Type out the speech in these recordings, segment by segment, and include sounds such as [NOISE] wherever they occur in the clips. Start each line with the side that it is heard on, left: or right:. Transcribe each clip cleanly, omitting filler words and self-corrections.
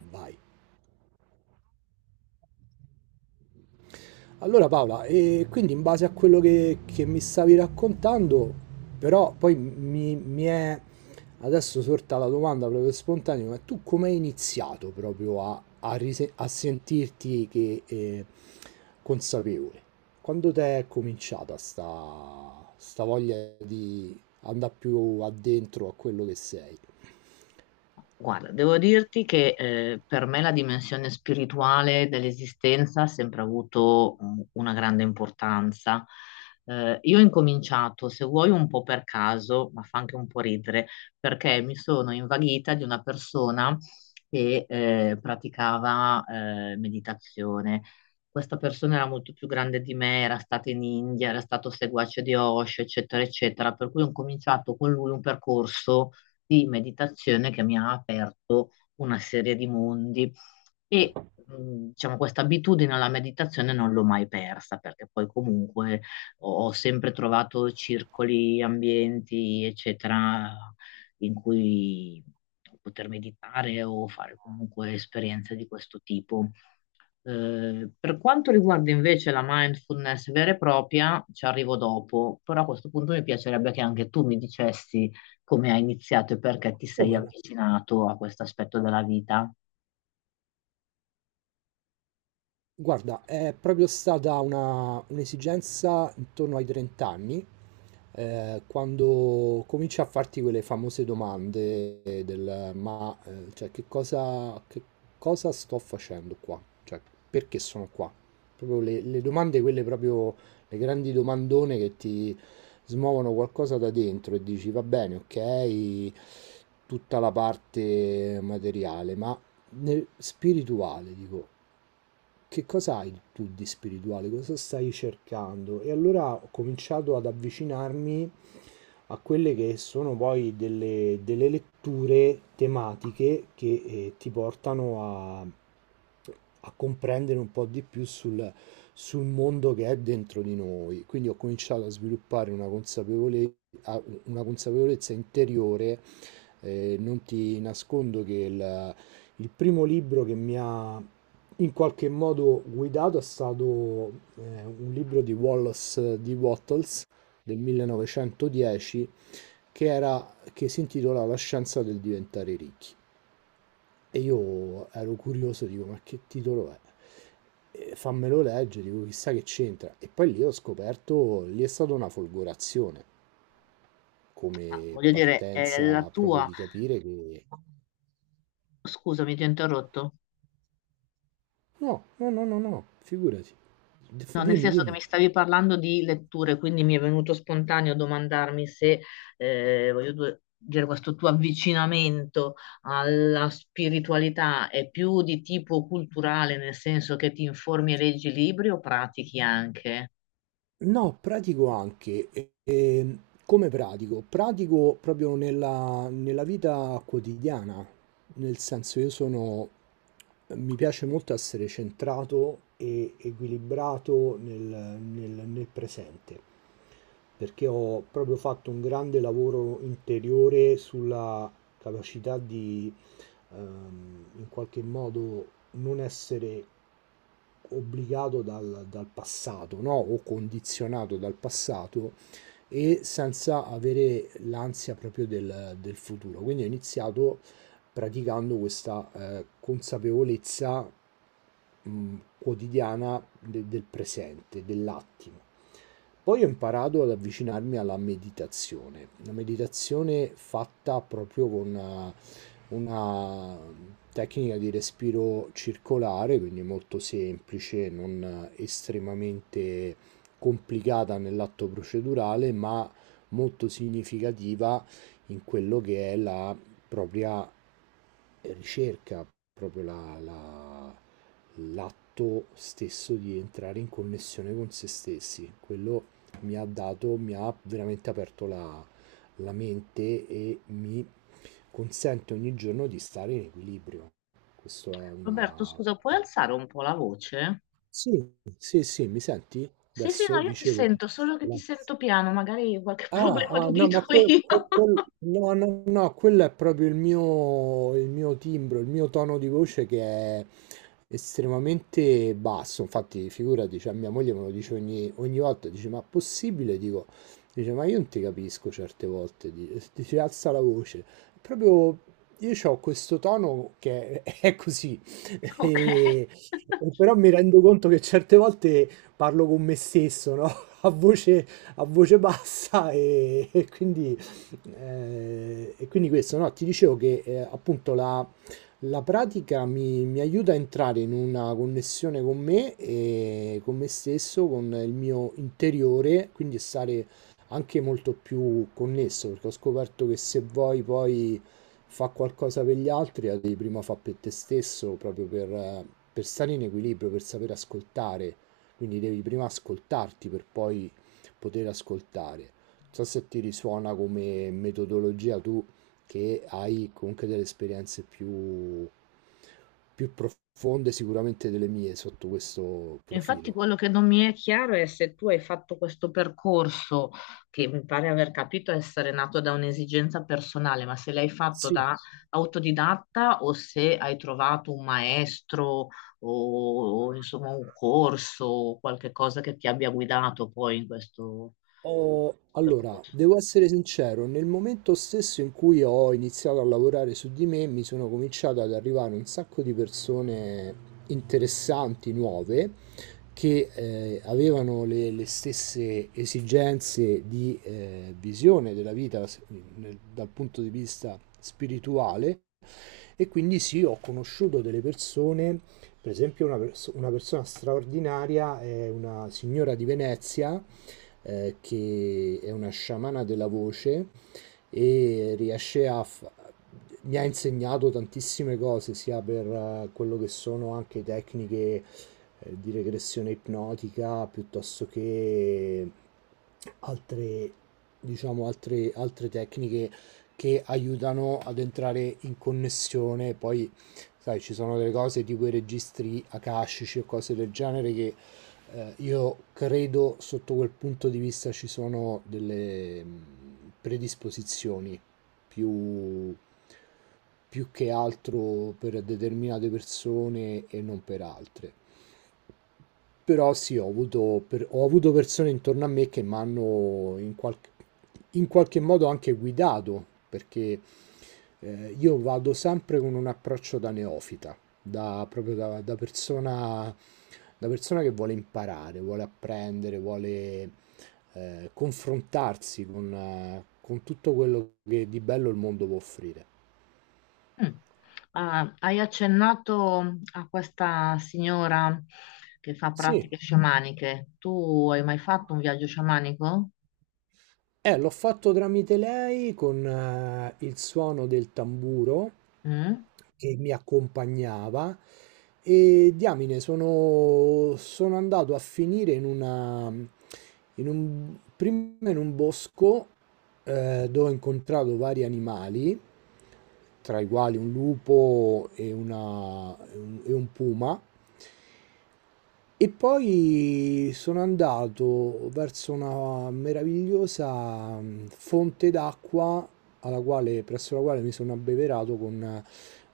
right: Vai. Allora Paola, e quindi in base a quello che mi stavi raccontando, però poi mi è adesso sorta la domanda proprio spontanea, ma tu come hai iniziato proprio a sentirti consapevole? Quando ti è cominciata sta voglia di andare più addentro a quello che sei?
left: Guarda, devo dirti che per me la dimensione spirituale dell'esistenza ha sempre avuto una grande importanza. Io ho incominciato, se vuoi, un po' per caso, ma fa anche un po' ridere, perché mi sono invaghita di una persona che praticava meditazione. Questa persona era molto più grande di me, era stata in India, era stato seguace di Osho, eccetera, eccetera, per cui ho cominciato con lui un percorso di meditazione che mi ha aperto una serie di mondi e diciamo, questa abitudine alla meditazione non l'ho mai persa, perché poi comunque ho sempre trovato circoli, ambienti, eccetera, in cui poter meditare o fare comunque esperienze di questo tipo. Per quanto riguarda invece la mindfulness vera e propria, ci arrivo dopo, però a questo punto mi piacerebbe che anche tu mi dicessi come hai iniziato e perché ti sei
right: Come?
left: avvicinato a questo aspetto della vita.
right: Guarda, è proprio stata un'esigenza intorno ai 30 anni, quando cominci a farti quelle famose domande del ma cioè, che cosa sto facendo qua? Cioè, perché sono qua? Proprio le domande, quelle proprio le grandi domandone che ti smuovono qualcosa da dentro e dici va bene, ok, tutta la parte materiale, ma nel spirituale, dico, che cosa hai tu di spirituale, cosa stai cercando? E allora ho cominciato ad avvicinarmi a quelle che sono poi delle letture tematiche che ti portano a comprendere un po' di più sul mondo che è dentro di noi. Quindi ho cominciato a sviluppare una consapevolezza interiore. Non ti nascondo che il primo libro che mi ha in qualche modo guidato è stato un libro di Wallace di Wattles del 1910 che era, che si intitola La scienza del diventare ricchi. E io ero curioso, dico, ma che titolo è? E fammelo leggere, dico, chissà che c'entra. E poi lì ho scoperto, lì è stata una folgorazione
left: Ah,
right: come
left: voglio dire, è la
right: partenza proprio
left: tua...
right: di capire che...
left: Scusami, ti ho interrotto.
right: No, no, no, no, no, figurati.
left: No, nel
right: Dimmi,
left: senso che
right: dimmi.
left: mi stavi parlando di letture, quindi mi è venuto spontaneo domandarmi se, voglio dire, questo tuo avvicinamento alla spiritualità è più di tipo culturale, nel senso che ti informi e leggi libri o pratichi anche?
right: No, pratico anche. E come pratico? Pratico proprio nella vita quotidiana, nel senso io sono, mi piace molto essere centrato e equilibrato nel presente, perché ho proprio fatto un grande lavoro interiore sulla capacità di in qualche modo non essere obbligato dal passato, no? O condizionato dal passato e senza avere l'ansia proprio del futuro. Quindi ho iniziato praticando questa consapevolezza quotidiana del presente, dell'attimo. Poi ho imparato ad avvicinarmi alla meditazione, una meditazione fatta proprio con una tecnica di respiro circolare, quindi molto semplice, non estremamente complicata nell'atto procedurale, ma molto significativa in quello che è la propria ricerca, proprio l'atto stesso di entrare in connessione con se stessi. Quello mi ha dato, mi ha veramente aperto la mente e mi consente ogni giorno di stare in equilibrio. Questo è
left: Roberto,
right: una...
left: scusa, puoi alzare un po' la voce?
right: Sì, sì, sì, mi senti?
left: Sì, sì, no,
right: Adesso
left: io ti
right: dicevo...
left: sento, solo che ti sento piano, magari qualche [LAUGHS]
right: Ah,
left: problema
right: ah, no,
left: d'udito
right: ma
left: io.
right: no, no, no, quello è proprio il mio timbro, il mio tono di voce che è estremamente basso. Infatti, figurati, cioè, mia moglie me lo dice ogni volta, dice, ma possibile? Dico, dice, ma io non ti capisco certe volte, [LAUGHS] dice, alza la voce. Proprio io ho questo tono che è, [LAUGHS] è così,
left: [LAUGHS] Ok.
right: e, e però mi rendo conto che certe volte parlo con me stesso, no? [LAUGHS] A voce bassa e quindi questo, no? Ti dicevo che appunto la pratica mi aiuta a entrare in una connessione con me e con me stesso, con il mio interiore, quindi stare anche molto più connesso, perché ho scoperto che se vuoi poi fa qualcosa per gli altri, la devi prima fare per te stesso, proprio per stare in equilibrio, per sapere ascoltare. Quindi devi prima ascoltarti per poi poter ascoltare. Non so se ti risuona come metodologia, tu che hai comunque delle esperienze più profonde sicuramente delle mie sotto questo
left: Infatti
right: profilo.
left: quello che non mi è chiaro è se tu hai fatto questo percorso, che mi pare aver capito essere nato da un'esigenza personale, ma se l'hai fatto
right: Sì.
left: da autodidatta o se hai trovato un maestro o, insomma, un corso o qualche cosa che ti abbia guidato poi in questo
right: Allora,
left: percorso.
right: devo essere sincero, nel momento stesso in cui ho iniziato a lavorare su di me, mi sono cominciato ad arrivare un sacco di persone interessanti, nuove, che avevano le stesse esigenze di visione della vita dal punto di vista spirituale e quindi sì, ho conosciuto delle persone, per esempio una persona straordinaria, è una signora di Venezia, che è una sciamana della voce. E riesce a... fa- mi ha insegnato tantissime cose, sia per quello che sono anche tecniche di regressione ipnotica, piuttosto che altre, diciamo, altre tecniche che aiutano ad entrare in connessione. Poi, sai, ci sono delle cose tipo i registri akashici o cose del genere che io credo sotto quel punto di vista ci sono delle predisposizioni più, più che altro per determinate persone e non per altre. Però sì, ho avuto persone intorno a me che mi hanno in qualche modo anche guidato, perché io vado sempre con un approccio da neofita, da, proprio da, da persona che vuole imparare, vuole apprendere, vuole confrontarsi con tutto quello che di bello il mondo può offrire.
left: Mm. Ah, hai accennato a questa signora che fa
right: Sì.
left: pratiche sciamaniche. Tu hai mai fatto un viaggio sciamanico?
right: L'ho fatto tramite lei con il suono del tamburo
left: Mm?
right: che mi accompagnava e diamine, sono andato a finire in una, in un, prima in un bosco, dove ho incontrato vari animali, tra i quali un lupo e un puma, e poi sono andato verso una meravigliosa fonte d'acqua alla quale, presso la quale mi sono abbeverato con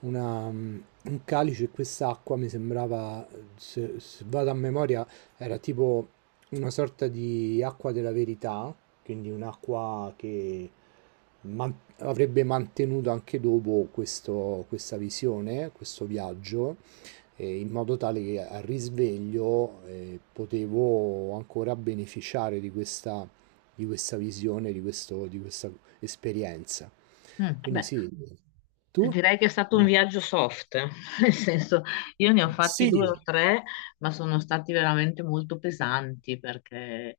right: una, mm, un calice, e quest'acqua mi sembrava, se vado a memoria, era tipo una sorta di acqua della verità, quindi un'acqua che man- avrebbe mantenuto anche dopo questa visione, questo viaggio, in modo tale che al risveglio potevo ancora beneficiare di questa visione, di questa esperienza.
left: Mm,
right: Quindi
left: beh,
right: sì, tu?
left: direi che è stato un viaggio soft, [LAUGHS] nel senso io ne ho fatti due o tre, ma sono stati veramente molto pesanti perché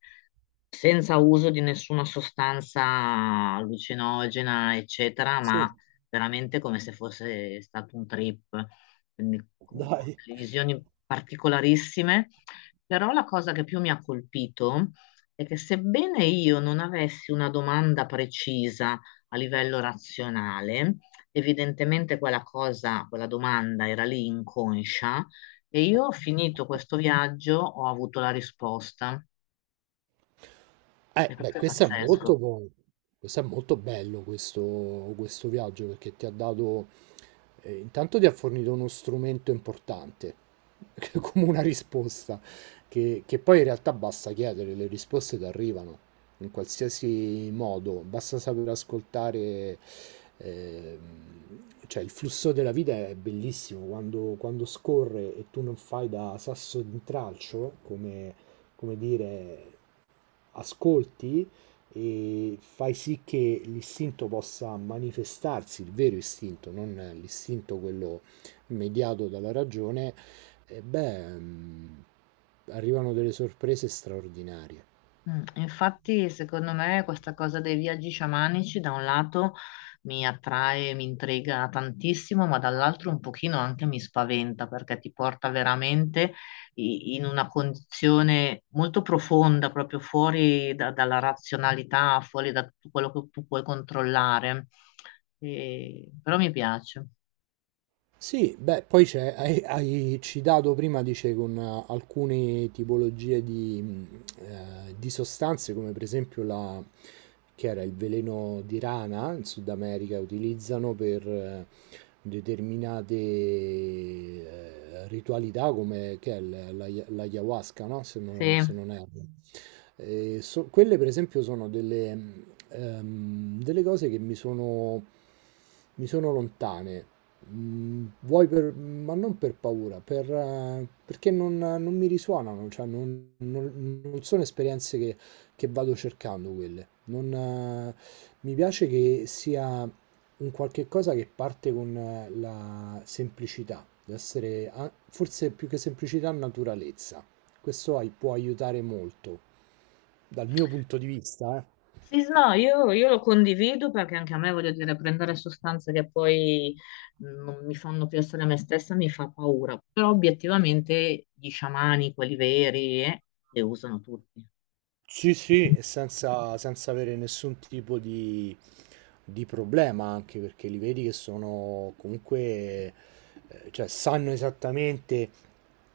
left: senza uso di nessuna sostanza allucinogena, eccetera, ma veramente come se fosse stato un trip, quindi con delle visioni particolarissime. Però la cosa che più mi ha colpito è che sebbene io non avessi una domanda precisa a livello razionale, evidentemente quella cosa, quella domanda era lì inconscia e io ho finito questo viaggio, ho avuto la risposta. E
right: Beh,
left: questo è
right: questo è molto,
left: pazzesco.
right: questo è molto bello, questo, viaggio, perché ti ha dato intanto ti ha fornito uno strumento importante, [LAUGHS] come una risposta, che poi in realtà basta chiedere, le risposte ti arrivano in qualsiasi modo, basta saper ascoltare. ehm, cioè il flusso della vita è bellissimo quando scorre e tu non fai da sasso d'intralcio, come dire, ascolti e fai sì che l'istinto possa manifestarsi, il vero istinto, non l'istinto quello mediato dalla ragione, e beh, arrivano delle sorprese straordinarie.
left: Mm, infatti, secondo me, questa cosa dei viaggi sciamanici da un lato mi attrae, mi intriga tantissimo, ma dall'altro un pochino anche mi spaventa, perché ti porta veramente in una condizione molto profonda, proprio fuori dalla razionalità, fuori da tutto quello che tu puoi controllare. Però mi piace.
right: Sì, beh, poi c'è, hai citato prima, dice, con alcune tipologie di sostanze, come per esempio che era il veleno di rana in Sud America, utilizzano per determinate ritualità, come che è l'ayahuasca, no? Se non,
left: Sì.
right: se non erro. Quelle, per esempio, sono delle, delle cose che mi sono lontane. Vuoi per, ma non per paura, perché non mi risuonano, cioè non sono esperienze che vado cercando quelle. Non, mi piace che sia un qualche cosa che parte con la semplicità, deve essere forse più che semplicità, naturalezza. Questo può aiutare molto, dal mio punto di vista, eh.
left: Sì, no, io lo condivido perché anche a me, voglio dire, prendere sostanze che poi non mi fanno più essere me stessa mi fa paura. Però obiettivamente gli sciamani, quelli veri, le usano tutti.
right: Sì, sì, e senza avere nessun tipo di problema, anche perché li vedi che sono comunque, cioè sanno esattamente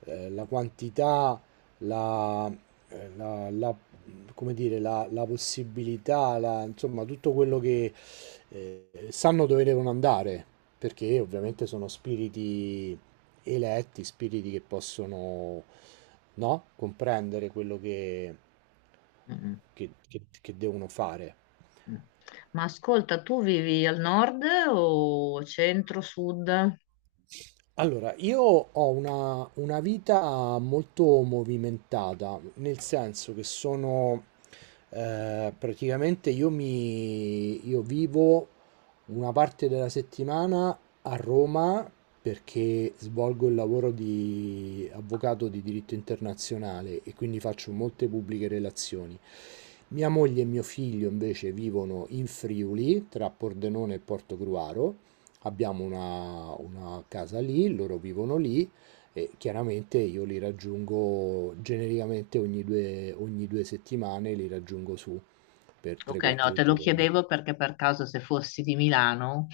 right: la quantità, la, eh, la- la- come dire, la possibilità, insomma, tutto quello che sanno dove devono andare, perché ovviamente sono spiriti eletti, spiriti che possono, no? comprendere quello che,
left: Mm, mm,
right: che- che- che devono fare.
left: mm. Ma ascolta, tu vivi al nord o centro, sud?
right: Allora, io ho una vita molto movimentata, nel senso che sono praticamente io vivo una parte della settimana a Roma perché svolgo il lavoro di avvocato di diritto internazionale e quindi faccio molte pubbliche relazioni. Mia moglie e mio figlio invece vivono in Friuli, tra Pordenone e Portogruaro. Abbiamo una casa lì, loro vivono lì e chiaramente io li raggiungo genericamente ogni due settimane, li raggiungo su per
left: Ok, no,
right: 3-4
left: te lo
right: giorni.
left: chiedevo perché per caso se fossi di Milano,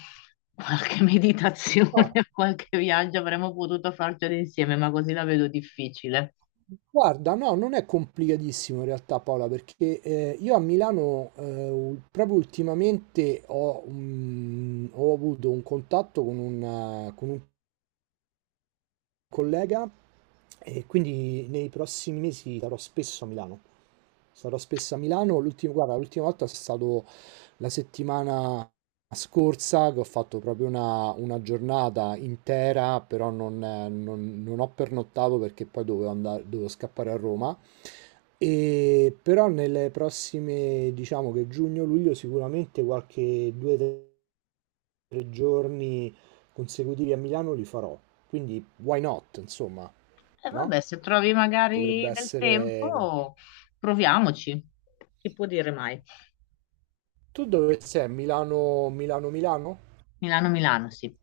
left: qualche [LAUGHS] meditazione,
right: Ah,
left: qualche viaggio avremmo potuto farcelo insieme, ma così la vedo difficile.
right: guarda, no, non è complicatissimo in realtà Paola, perché io a Milano proprio ultimamente ho avuto un contatto con un, con un collega, e quindi nei prossimi mesi sarò spesso a Milano. Sarò spesso a Milano. Guarda, l'ultima volta è stato la settimana scorsa che ho fatto proprio una giornata intera, però non ho pernottato perché poi dovevo andare, dovevo scappare a Roma. E però nelle prossime, diciamo che giugno-luglio, sicuramente qualche due o tre giorni consecutivi a Milano li farò. Quindi, why not, insomma,
left: E
right: no?
left: vabbè, se trovi magari
right: Potrebbe
left: del
right: essere...
left: tempo, proviamoci. Chi può dire mai?
right: Tu dove sei? Milano, Milano, Milano?
left: Milano-Milano, sì.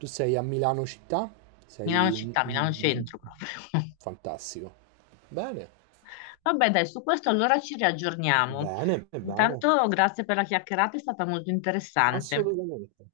right: Tu sei a Milano città?
left: Milano
right: Sei...
left: città, Milano centro proprio. [LAUGHS]
right: Fantastico. Bene,
left: Vabbè, dai, su questo allora ci riaggiorniamo.
right: bene, bene.
left: Intanto grazie per la chiacchierata, è stata molto interessante.
right: Assolutamente.